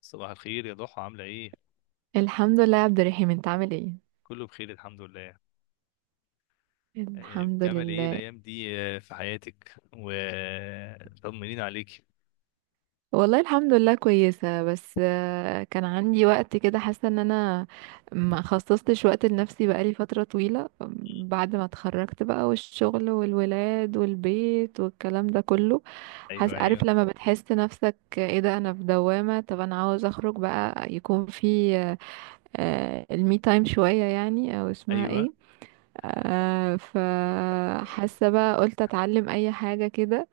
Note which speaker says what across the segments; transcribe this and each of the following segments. Speaker 1: صباح الخير يا ضحى، عاملة ايه؟
Speaker 2: الحمد لله يا عبد الرحيم، انت عامل ايه؟
Speaker 1: كله بخير الحمد لله. آه،
Speaker 2: الحمد
Speaker 1: بتعمل ايه
Speaker 2: لله.
Speaker 1: الأيام دي في حياتك؟ وطمنين عليك.
Speaker 2: والله الحمد لله، كويسة، بس كان عندي وقت كده، حاسة ان انا ما خصصتش وقت لنفسي بقالي فترة طويلة. بعد ما اتخرجت بقى، والشغل والولاد والبيت والكلام ده كله.
Speaker 1: ايوه،
Speaker 2: حاسة، عارف
Speaker 1: ايوه،
Speaker 2: لما بتحس نفسك ايه ده؟ انا في دوامة. طب انا عاوز اخرج بقى، يكون في المي تايم شوية يعني، او اسمها
Speaker 1: ايوه.
Speaker 2: ايه. فحاسة بقى، قلت اتعلم اي حاجة كده.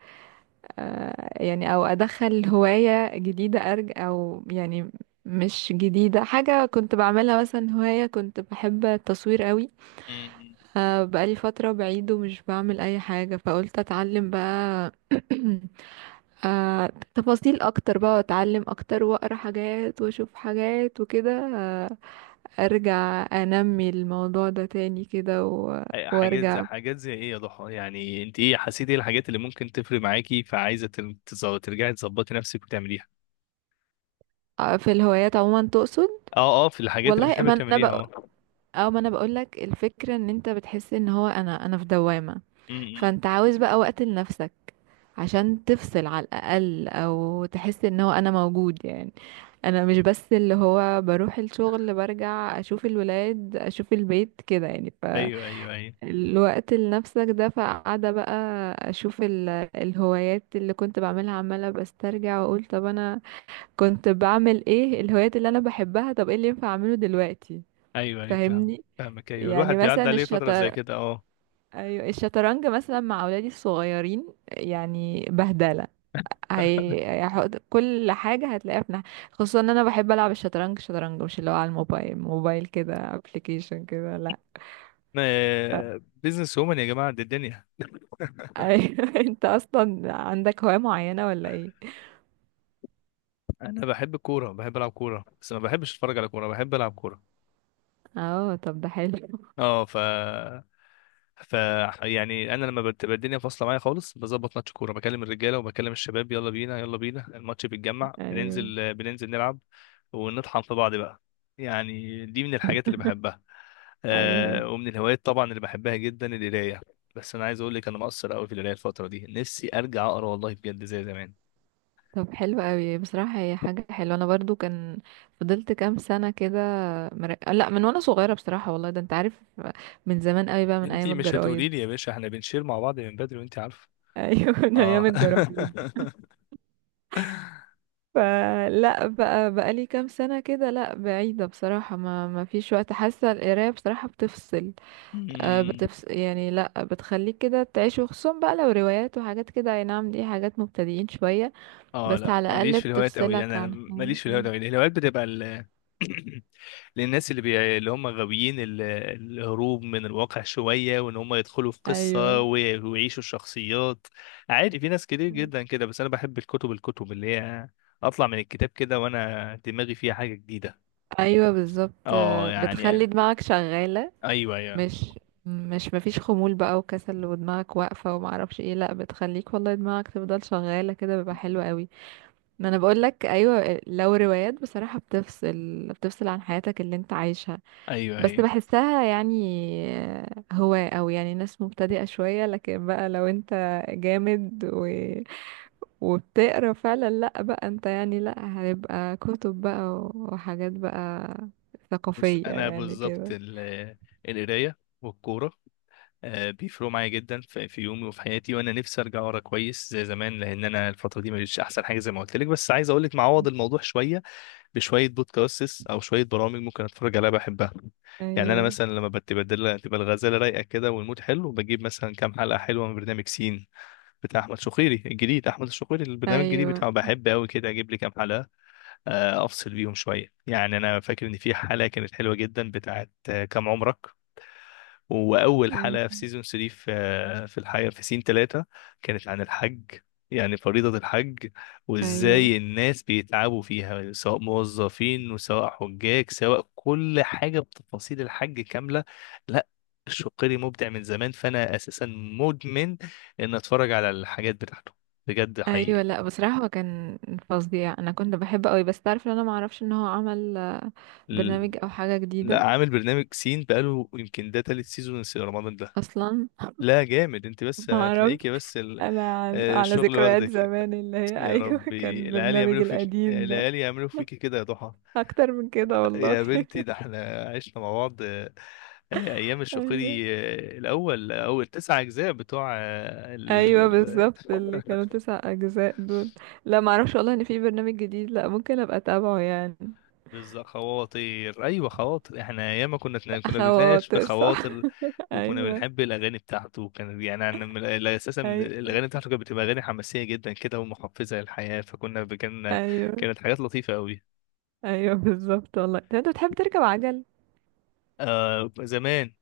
Speaker 2: يعني او ادخل هواية جديدة، او يعني مش جديدة، حاجة كنت بعملها مثلا، هواية كنت بحب التصوير قوي.
Speaker 1: م-م.
Speaker 2: فبقالي فترة بعيد ومش بعمل اي حاجة، فقلت اتعلم بقى. تفاصيل اكتر بقى، واتعلم اكتر واقرا حاجات واشوف حاجات وكده. آه، ارجع انمي الموضوع ده تاني كده وارجع.
Speaker 1: حاجات زي ايه يا ضحى؟ يعني انت ايه، حسيتي ايه الحاجات اللي ممكن تفرق معاكي، فعايزة ترجعي تظبطي نفسك وتعمليها؟
Speaker 2: في الهوايات عموما تقصد؟
Speaker 1: اه اه، في الحاجات اللي
Speaker 2: والله
Speaker 1: بتحبي
Speaker 2: ما
Speaker 1: تعمليها
Speaker 2: انا،
Speaker 1: اه.
Speaker 2: اه، ما انا بقولك، الفكرة ان انت بتحس ان هو انا في دوامة.
Speaker 1: م-م.
Speaker 2: فانت عاوز بقى وقت لنفسك، عشان تفصل على الاقل، او تحس ان هو انا موجود يعني. انا مش بس اللي هو بروح الشغل برجع اشوف الولاد اشوف البيت كده يعني.
Speaker 1: ايوه، ايوه، ايوه،
Speaker 2: فالوقت لنفسك ده، فقاعدة بقى اشوف الهوايات اللي كنت بعملها، عمالة بسترجع واقول طب انا كنت بعمل ايه؟ الهوايات اللي انا بحبها، طب ايه اللي ينفع اعمله دلوقتي؟
Speaker 1: ايوه، ايوه، فاهم،
Speaker 2: فاهمني.
Speaker 1: فاهمك، ايوه.
Speaker 2: يعني
Speaker 1: الواحد
Speaker 2: مثلا
Speaker 1: بيعدي عليه فترة زي كده اه.
Speaker 2: ايوه الشطرنج مثلا مع اولادي الصغيرين، يعني بهدله. هيحط كل حاجه هتلاقيها في ناحية. خصوصا ان انا بحب العب الشطرنج، شطرنج مش اللي هو على الموبايل، موبايل كده، ابلكيشن كده، لا.
Speaker 1: بيزنس وومن يا جماعة، دي الدنيا.
Speaker 2: ايوه. انت اصلا عندك هوايه معينه ولا ايه؟
Speaker 1: انا بحب الكوره، بحب العب كوره، بس ما بحبش اتفرج على كوره، بحب العب كوره.
Speaker 2: اه، طب ده حلو.
Speaker 1: اه، ف يعني انا لما بتبقى الدنيا فاصله معايا خالص، بظبط ماتش كوره، بكلم الرجاله وبكلم الشباب، يلا بينا يلا بينا، الماتش بيتجمع،
Speaker 2: ايوه،
Speaker 1: بننزل بننزل نلعب ونطحن في بعض بقى. يعني دي من الحاجات اللي بحبها.
Speaker 2: ايوه.
Speaker 1: آه، ومن الهوايات طبعا اللي بحبها جدا القرايه. بس انا عايز اقول لك انا مقصر قوي في القرايه الفتره دي، نفسي ارجع اقرا والله بجد زي زمان.
Speaker 2: طب حلو قوي بصراحه، هي حاجه حلوه، انا برضو كان فضلت كام سنه كده. لا، من وانا صغيره بصراحه، والله ده انت عارف، من زمان قوي بقى، من ايام
Speaker 1: انتي مش
Speaker 2: الجرايد.
Speaker 1: هتقولي لي يا باشا، احنا بنشير مع بعض من بدري وانتي عارفه.
Speaker 2: ايوه. من ايام
Speaker 1: اه.
Speaker 2: الجرابيب. فلا، بقى لي كام سنه كده، لا بعيده بصراحه، ما فيش وقت، حاسه القرايه بصراحه بتفصل.
Speaker 1: أمم،
Speaker 2: بتفصل يعني، لا بتخليك كده تعيش، وخصوصا بقى لو روايات وحاجات كده، اي نعم، دي حاجات مبتدئين شويه،
Speaker 1: اه
Speaker 2: بس
Speaker 1: لا،
Speaker 2: على
Speaker 1: ماليش
Speaker 2: الاقل
Speaker 1: في الهوايات قوي،
Speaker 2: بتفصلك
Speaker 1: انا
Speaker 2: عن
Speaker 1: ماليش في الهوايات قوي، الهوايات بتبقى ال... اللي هم غاويين ال... الهروب من الواقع شويه، وان هم يدخلوا في قصه
Speaker 2: ايوه،
Speaker 1: و... ويعيشوا الشخصيات. عادي، في ناس كتير جدا كده. بس انا بحب الكتب، الكتب اللي هي اطلع من الكتاب كده وانا دماغي فيها حاجه جديده.
Speaker 2: ايوه، بالظبط.
Speaker 1: اه، يعني
Speaker 2: بتخلي دماغك شغاله،
Speaker 1: ايوه، ايوه،
Speaker 2: مش مش مفيش خمول بقى وكسل ودماغك واقفه وما اعرفش ايه، لا بتخليك والله دماغك تفضل شغاله كده، بيبقى حلو قوي. ما انا بقول لك، ايوه، لو روايات بصراحه بتفصل بتفصل عن حياتك اللي انت عايشها،
Speaker 1: ايوه،
Speaker 2: بس
Speaker 1: ايوه.
Speaker 2: بحسها يعني هو، او يعني ناس مبتدئه شويه، لكن بقى لو انت جامد وبتقرا فعلا، لا بقى انت يعني، لا هيبقى كتب بقى وحاجات بقى
Speaker 1: بص،
Speaker 2: ثقافيه
Speaker 1: انا
Speaker 2: يعني
Speaker 1: بالظبط
Speaker 2: كده.
Speaker 1: ال... القرايه والكوره آه، بيفرقوا معايا جدا في يومي وفي حياتي، وانا نفسي ارجع ورا كويس زي زمان، لان انا الفتره دي مش احسن حاجه زي ما قلت لك. بس عايز اقول لك معوض الموضوع شويه بشويه، بودكاستس او شويه برامج ممكن اتفرج عليها بحبها. يعني انا
Speaker 2: ايوه،
Speaker 1: مثلا لما بتبدل، تبقى الغزاله رايقه كده والمود حلو، بجيب مثلا كام حلقه حلوه من برنامج سين بتاع احمد شقيري الجديد. احمد الشقيري البرنامج الجديد
Speaker 2: ايوه،
Speaker 1: بتاعه بحب قوي كده، اجيب لي كام حلقه آه، افصل بيهم شويه. يعني انا فاكر ان في حلقه كانت حلوه جدا بتاعت آه، كام عمرك. واول حلقه في سيزون 3 في في الحقيقه في سين 3 كانت عن الحج، يعني فريضه الحج،
Speaker 2: ايوه،
Speaker 1: وازاي الناس بيتعبوا فيها، سواء موظفين وسواء حجاج، سواء كل حاجه، بتفاصيل الحج كامله. لا، الشقيري مبدع من زمان، فانا اساسا مدمن ان اتفرج على الحاجات بتاعته بجد حقيقي.
Speaker 2: ايوه. لا بصراحه هو كان فظيع، انا كنت بحبه قوي، بس تعرف ان انا ما اعرفش ان هو عمل
Speaker 1: ال-
Speaker 2: برنامج او حاجه
Speaker 1: لا،
Speaker 2: جديده
Speaker 1: عامل برنامج سين بقاله يمكن ده تالت سيزون، رمضان ده.
Speaker 2: اصلا.
Speaker 1: لا جامد، انت بس
Speaker 2: ما اعرف،
Speaker 1: هتلاقيكي بس
Speaker 2: انا على
Speaker 1: آه، الشغل
Speaker 2: ذكريات
Speaker 1: واخدك.
Speaker 2: زمان اللي هي،
Speaker 1: يا
Speaker 2: ايوه، كان
Speaker 1: ربي، العيال
Speaker 2: البرنامج
Speaker 1: يعملوا فيك،
Speaker 2: القديم ده،
Speaker 1: العيال يعملوا فيك كده يا ضحى.
Speaker 2: اكتر من كده والله.
Speaker 1: يا بنتي ده احنا عشنا مع بعض آه، آه، ايام
Speaker 2: ايوه،
Speaker 1: الشقيري. آه، الاول، اول تسع اجزاء بتوع آه،
Speaker 2: ايوه، بالظبط، اللي كانوا تسع اجزاء دول. لا ما اعرفش والله ان في برنامج جديد، لا، ممكن ابقى اتابعه يعني.
Speaker 1: بالظبط، خواطر. ايوه خواطر، احنا ايام ما كنا كنا بنتناقش في
Speaker 2: خواطر، صح.
Speaker 1: خواطر. وكنا
Speaker 2: ايوه،
Speaker 1: بنحب الاغاني بتاعته، وكان يعني لا، اساسا من
Speaker 2: ايوه،
Speaker 1: الاغاني بتاعته كانت بتبقى اغاني حماسيه جدا كده، ومحفزه للحياه، فكنا كان
Speaker 2: ايوه،
Speaker 1: كانت حاجات لطيفه قوي.
Speaker 2: ايوه، بالظبط والله. طب انت بتحب تركب عجل؟
Speaker 1: آه زمان،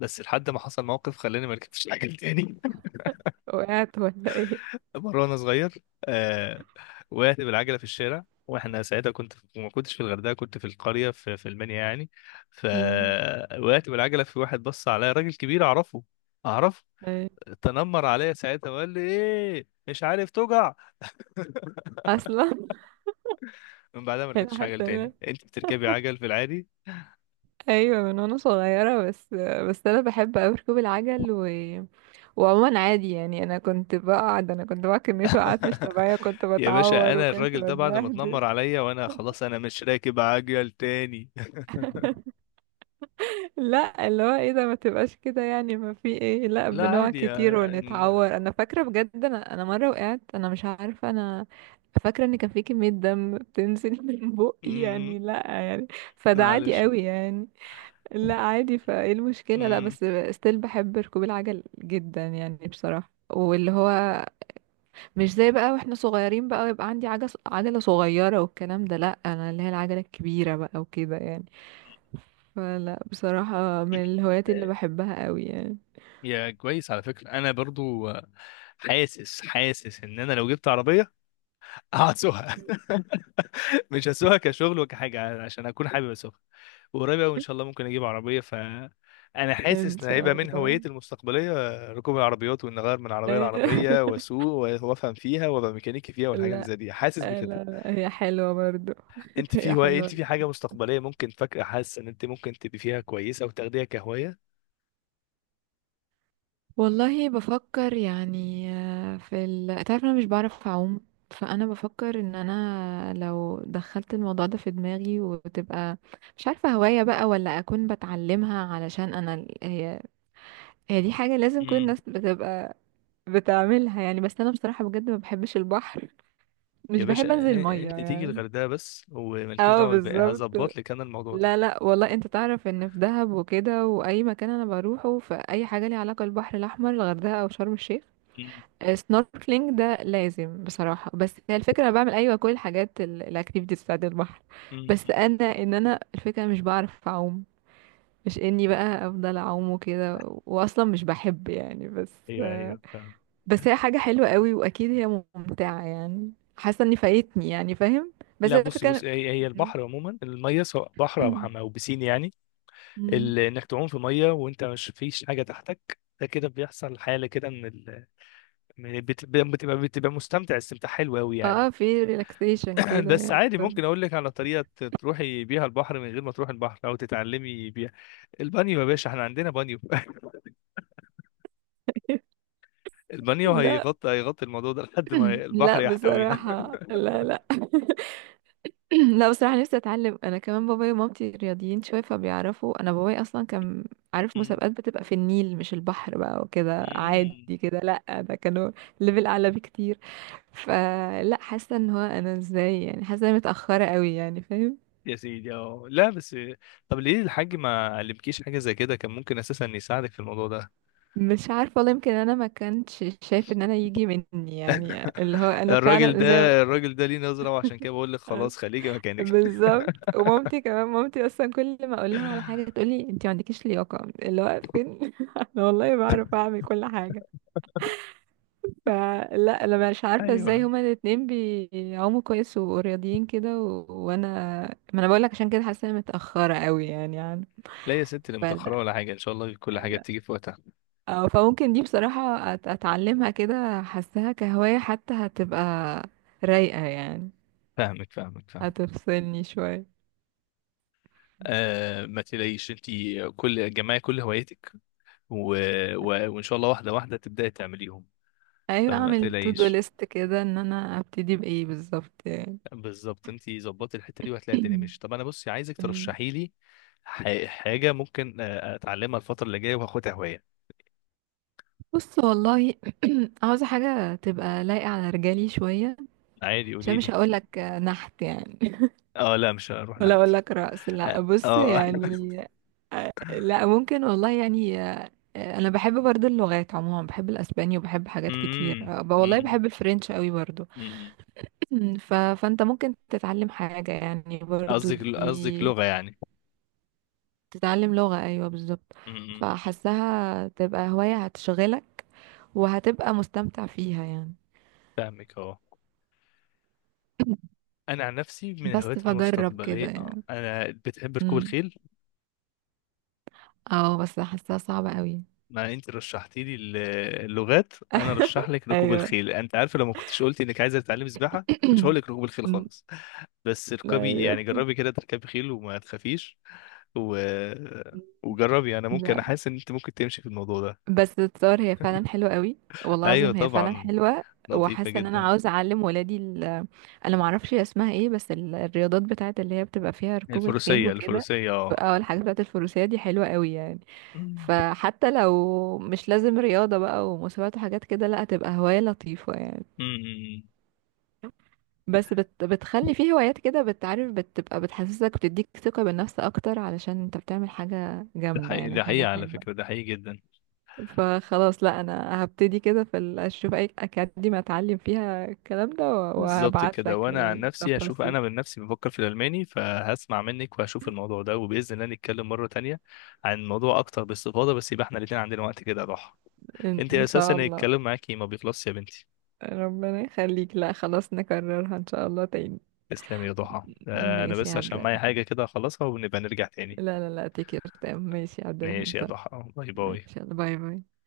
Speaker 1: بس لحد ما حصل موقف خلاني ما ركبتش العجل تاني.
Speaker 2: وقعت ولا ايه؟
Speaker 1: مرة وانا صغير آه، وقعت بالعجلة في الشارع، واحنا ساعتها كنت في... ما كنتش في الغردقة، كنت في القرية في المنيا يعني.
Speaker 2: مم.
Speaker 1: فوقعت بالعجلة في واحد، بص عليا راجل كبير اعرفه، اعرفه.
Speaker 2: أيوة.
Speaker 1: تنمر عليا ساعتها وقال لي ايه، مش عارف توجع.
Speaker 2: اصلا.
Speaker 1: من بعدها ما
Speaker 2: أنا
Speaker 1: ركبتش عجل
Speaker 2: حتى
Speaker 1: تاني.
Speaker 2: أنا-
Speaker 1: انت بتركبي عجل في العادي؟
Speaker 2: ايوه من وانا صغيره، بس بس انا بحب اوي ركوب العجل وعموما عادي يعني، انا كنت بقعد كميه وقعات مش طبيعيه، كنت
Speaker 1: يا باشا،
Speaker 2: بتعور
Speaker 1: انا
Speaker 2: وكنت
Speaker 1: الراجل ده بعد ما
Speaker 2: بتبهدل.
Speaker 1: اتنمر عليا وانا خلاص، انا مش راكب عجل تاني.
Speaker 2: لا اللي هو ايه ده، ما تبقاش كده يعني، ما في ايه، لا،
Speaker 1: لا
Speaker 2: بنقع
Speaker 1: عادي
Speaker 2: كتير ونتعور. انا فاكره بجد انا مره وقعت، انا مش عارفه، انا فاكره ان كان في كميه دم بتنزل من بقي
Speaker 1: م-
Speaker 2: يعني، لا يعني، فده عادي
Speaker 1: معلش.
Speaker 2: قوي يعني. لا عادي، فايه المشكلة، لا
Speaker 1: م-
Speaker 2: بس ستيل بحب ركوب العجل جدا يعني بصراحة، واللي هو مش زي بقى واحنا صغيرين بقى، ويبقى عندي عجلة صغيرة والكلام ده، لا انا اللي هي العجلة الكبيرة بقى وكده يعني. فلا بصراحة، من الهوايات اللي بحبها قوي يعني.
Speaker 1: يا كويس، على فكرة أنا برضو آه، حاسس حاسس إن أنا لو جبت عربية هسوقها. مش هسوقها كشغل وكحاجة، عشان أكون حابب أسوقها. وقريب أوي إن شاء الله ممكن أجيب عربية، ف أنا
Speaker 2: ان
Speaker 1: حاسس إن هيبقى
Speaker 2: شاء
Speaker 1: من
Speaker 2: الله.
Speaker 1: هواياتي المستقبلية آه، ركوب العربيات، وإن أغير من عربية لعربية وأسوق وأفهم فيها وأبقى ميكانيكي فيها، والحاجات اللي
Speaker 2: لا،
Speaker 1: زي دي حاسس
Speaker 2: لا،
Speaker 1: بكده.
Speaker 2: لا، هي حلوة برضو.
Speaker 1: انت في
Speaker 2: هي
Speaker 1: هواية، انت
Speaker 2: حلوة.
Speaker 1: في حاجة مستقبلية ممكن فاكرة حاسة ان انت ممكن تبقي فيها كويسة وتاخديها كهواية؟
Speaker 2: والله بفكر يعني، في تعرف انا مش بعرف اعوم. فانا بفكر ان انا لو دخلت الموضوع ده في دماغي، وتبقى مش عارفة هواية بقى ولا اكون بتعلمها، علشان انا هي، هي دي حاجة لازم كل
Speaker 1: امم.
Speaker 2: الناس بتبقى بتعملها يعني. بس انا بصراحة بجد ما بحبش البحر،
Speaker 1: يا
Speaker 2: مش
Speaker 1: باشا،
Speaker 2: بحب انزل المية
Speaker 1: انت تيجي
Speaker 2: يعني.
Speaker 1: الغردقة بس، ومالكيش
Speaker 2: اه
Speaker 1: دعوة بالباقي،
Speaker 2: بالظبط.
Speaker 1: هظبط لك انا الموضوع ده.
Speaker 2: لا، لا، والله انت تعرف ان في دهب وكده، واي مكان انا بروحه، فاي حاجة ليها علاقة بالبحر الاحمر، الغردقة او شرم الشيخ، سنوركلينج ده لازم بصراحة. بس هي الفكرة، انا بعمل ايوه كل الحاجات الاكتيفيتيز بتاعت البحر،
Speaker 1: امم.
Speaker 2: بس انا، ان انا الفكرة مش بعرف اعوم، مش اني بقى افضل اعوم وكده، واصلا مش بحب يعني. بس
Speaker 1: ايوه، ايوه، فاهم.
Speaker 2: بس هي حاجة حلوة قوي، واكيد هي ممتعة يعني، حاسة اني فايتني يعني، فاهم. بس
Speaker 1: لا
Speaker 2: هي
Speaker 1: بصي
Speaker 2: الفكرة
Speaker 1: بصي، هي
Speaker 2: إن-
Speaker 1: البحر عموما، الميه سواء بحر او حمام او بسين يعني،
Speaker 2: مم.
Speaker 1: ال- انك تعوم في ميه وانت مش فيش حاجه تحتك، ده كده بيحصل حاله كده من ال... من بتبقى بتبقى مستمتع استمتاع حلو قوي يعني.
Speaker 2: اه، في ريلاكسيشن كده
Speaker 1: بس
Speaker 2: يعني
Speaker 1: عادي،
Speaker 2: برضه.
Speaker 1: ممكن اقول لك على طريقه تروحي بيها البحر من غير ما تروحي البحر او تتعلمي بيها. البانيو، يا باشا احنا عندنا بانيو، البانيو
Speaker 2: لا.
Speaker 1: هيغطي هيغطي الموضوع ده لحد ما البحر
Speaker 2: لا
Speaker 1: يحتوينا.
Speaker 2: بصراحة، لا، لا. لا بصراحة، نفسي اتعلم، انا كمان بابايا ومامتي رياضيين شوية فبيعرفوا، انا بابايا اصلا كان عارف
Speaker 1: مم.
Speaker 2: مسابقات بتبقى في النيل مش البحر بقى وكده
Speaker 1: مم.
Speaker 2: عادي كده، لا ده كانوا ليفل اعلى بكتير. فلا، حاسة ان هو انا ازاي يعني، حاسة اني متأخرة قوي يعني، فاهم.
Speaker 1: يا سيدي اه لا بس، طب ليه الحاج ما علمكيش حاجه زي كده؟ كان ممكن اساسا يساعدك في الموضوع ده.
Speaker 2: مش عارفة والله، يمكن انا ما كنتش شايف ان انا يجي مني يعني، اللي هو انا
Speaker 1: الراجل
Speaker 2: فعلا ازاي.
Speaker 1: ده، الراجل ده ليه نظره، وعشان كده بقول لك خلاص خليكي مكانك.
Speaker 2: بالظبط، ومامتي كمان، مامتي اصلا كل ما اقول لها على حاجه تقولي انت ما عندكيش لياقه، اللي هو فين. انا والله بعرف اعمل كل حاجه. فلا انا مش عارفه ازاي
Speaker 1: ايوه،
Speaker 2: هما الاتنين بيعوموا كويس ورياضيين كده وانا، ما انا بقول لك، عشان كده حاسه إني متاخره قوي يعني
Speaker 1: لا يا ستي، لا متاخره
Speaker 2: فلا،
Speaker 1: ولا حاجه، ان شاء الله كل حاجه بتيجي في وقتها.
Speaker 2: أو فممكن دي بصراحه اتعلمها كده، حاساها كهوايه حتى، هتبقى رايقه يعني،
Speaker 1: فاهمك، فاهمك، فاهمك.
Speaker 2: هتفصلني شويه.
Speaker 1: آه، ما تلاقيش انت كل جمعي كل هواياتك و... و... وان شاء الله واحده واحده تبداي تعمليهم.
Speaker 2: ايوه،
Speaker 1: فما
Speaker 2: اعمل تو دو
Speaker 1: تلاقيش،
Speaker 2: ليست كده ان انا ابتدي بايه بالظبط يعني.
Speaker 1: بالظبط، انت ظبطي الحته دي وهتلاقي الدنيا ماشيه. طب انا بصي، عايزك
Speaker 2: مم.
Speaker 1: ترشحي لي ح... حاجه ممكن آه، اتعلمها الفتره اللي جايه وهاخدها هوايه.
Speaker 2: بص والله. عاوزه حاجه تبقى لايقه على رجالي شويه،
Speaker 1: عادي
Speaker 2: عشان
Speaker 1: قولي
Speaker 2: مش
Speaker 1: لي.
Speaker 2: هقول لك نحت يعني.
Speaker 1: اه لا، مش هروح
Speaker 2: ولا
Speaker 1: نحت.
Speaker 2: اقول لك رأس،
Speaker 1: اه.
Speaker 2: لا بص
Speaker 1: آه.
Speaker 2: يعني. لا ممكن والله يعني، انا بحب برضو اللغات عموما، بحب الاسباني وبحب حاجات كتير،
Speaker 1: امم،
Speaker 2: والله
Speaker 1: امم،
Speaker 2: بحب الفرنش قوي برضو.
Speaker 1: أمم.
Speaker 2: فانت ممكن تتعلم حاجه يعني برضو
Speaker 1: قصدك، قصدك
Speaker 2: دي،
Speaker 1: لغه يعني؟
Speaker 2: تتعلم لغة، ايوه بالظبط.
Speaker 1: امم.
Speaker 2: فحسها تبقى هواية هتشغلك، وهتبقى مستمتع فيها يعني.
Speaker 1: فاهمك اه. انا عن نفسي من
Speaker 2: بس
Speaker 1: الهوايات
Speaker 2: فجرب كده
Speaker 1: المستقبليه آه،
Speaker 2: يعني.
Speaker 1: انا بتحب ركوب
Speaker 2: امم.
Speaker 1: الخيل.
Speaker 2: اه، بس حاساها صعبة قوي.
Speaker 1: ما انت رشحتي لي اللغات، انا رشح لك ركوب
Speaker 2: ايوه.
Speaker 1: الخيل. انت عارفه، لو ما كنتش قلتي انك عايزه تتعلمي سباحه، ما كنتش هقول لك ركوب الخيل
Speaker 2: أمم،
Speaker 1: خالص. بس اركبي يعني،
Speaker 2: ايوه،
Speaker 1: جربي كده تركبي خيل وما تخافيش و... وجربي، انا ممكن، انا
Speaker 2: لا،
Speaker 1: حاسس ان انت ممكن تمشي في الموضوع ده.
Speaker 2: بس الصور هي فعلا حلوة قوي، والله
Speaker 1: ايوه
Speaker 2: العظيم هي فعلا
Speaker 1: طبعا،
Speaker 2: حلوة.
Speaker 1: لطيفه
Speaker 2: وحاسة ان انا
Speaker 1: جدا.
Speaker 2: عاوزة اعلم ولادي انا معرفش هي اسمها ايه، بس الرياضات بتاعت اللي هي بتبقى فيها ركوب الخيل
Speaker 1: الفروسيه،
Speaker 2: وكده.
Speaker 1: الفروسيه اه.
Speaker 2: اه، الحاجات بتاعت الفروسية دي حلوة قوي يعني.
Speaker 1: أمم،
Speaker 2: فحتى لو مش لازم رياضة بقى ومسابقات وحاجات كده، لا هتبقى هواية لطيفة يعني.
Speaker 1: أمم. أمم.
Speaker 2: بس، بتخلي فيه هوايات كده بتعرف، بتبقى بتحسسك، بتديك ثقة بالنفس أكتر علشان انت بتعمل حاجة
Speaker 1: ده
Speaker 2: جامدة
Speaker 1: حقيقي،
Speaker 2: يعني،
Speaker 1: ده حقيقي
Speaker 2: حاجة
Speaker 1: على
Speaker 2: حلوة.
Speaker 1: فكره، ده حقيقي جدا.
Speaker 2: فخلاص لا أنا هبتدي كده في أشوف أي أكاديمية أتعلم فيها الكلام ده،
Speaker 1: بالظبط
Speaker 2: وهبعت
Speaker 1: كده.
Speaker 2: لك
Speaker 1: وانا عن نفسي هشوف،
Speaker 2: التفاصيل.
Speaker 1: انا من نفسي بفكر في الالماني، فهسمع منك وهشوف الموضوع ده، وباذن الله نتكلم مره تانية عن الموضوع اكتر باستفاضه. بس يبقى احنا الاتنين عندنا وقت كده يا ضحى، انت
Speaker 2: إن
Speaker 1: اساسا
Speaker 2: شاء الله.
Speaker 1: الكلام معاكي ما بيخلصش يا بنتي.
Speaker 2: ربنا يخليك، لا خلاص، نكررها إن شاء الله تاني.
Speaker 1: تسلمي يا ضحى، آه، انا
Speaker 2: ماشي يا
Speaker 1: بس
Speaker 2: عبد
Speaker 1: عشان معايا
Speaker 2: الرحيم.
Speaker 1: حاجه كده اخلصها ونبقى نرجع تاني.
Speaker 2: لا، لا، لا، تكير تمام، ماشي يا عبد الرحيم.
Speaker 1: ماشي يا ضحى، باي باي.
Speaker 2: ماشي، يلا باي باي.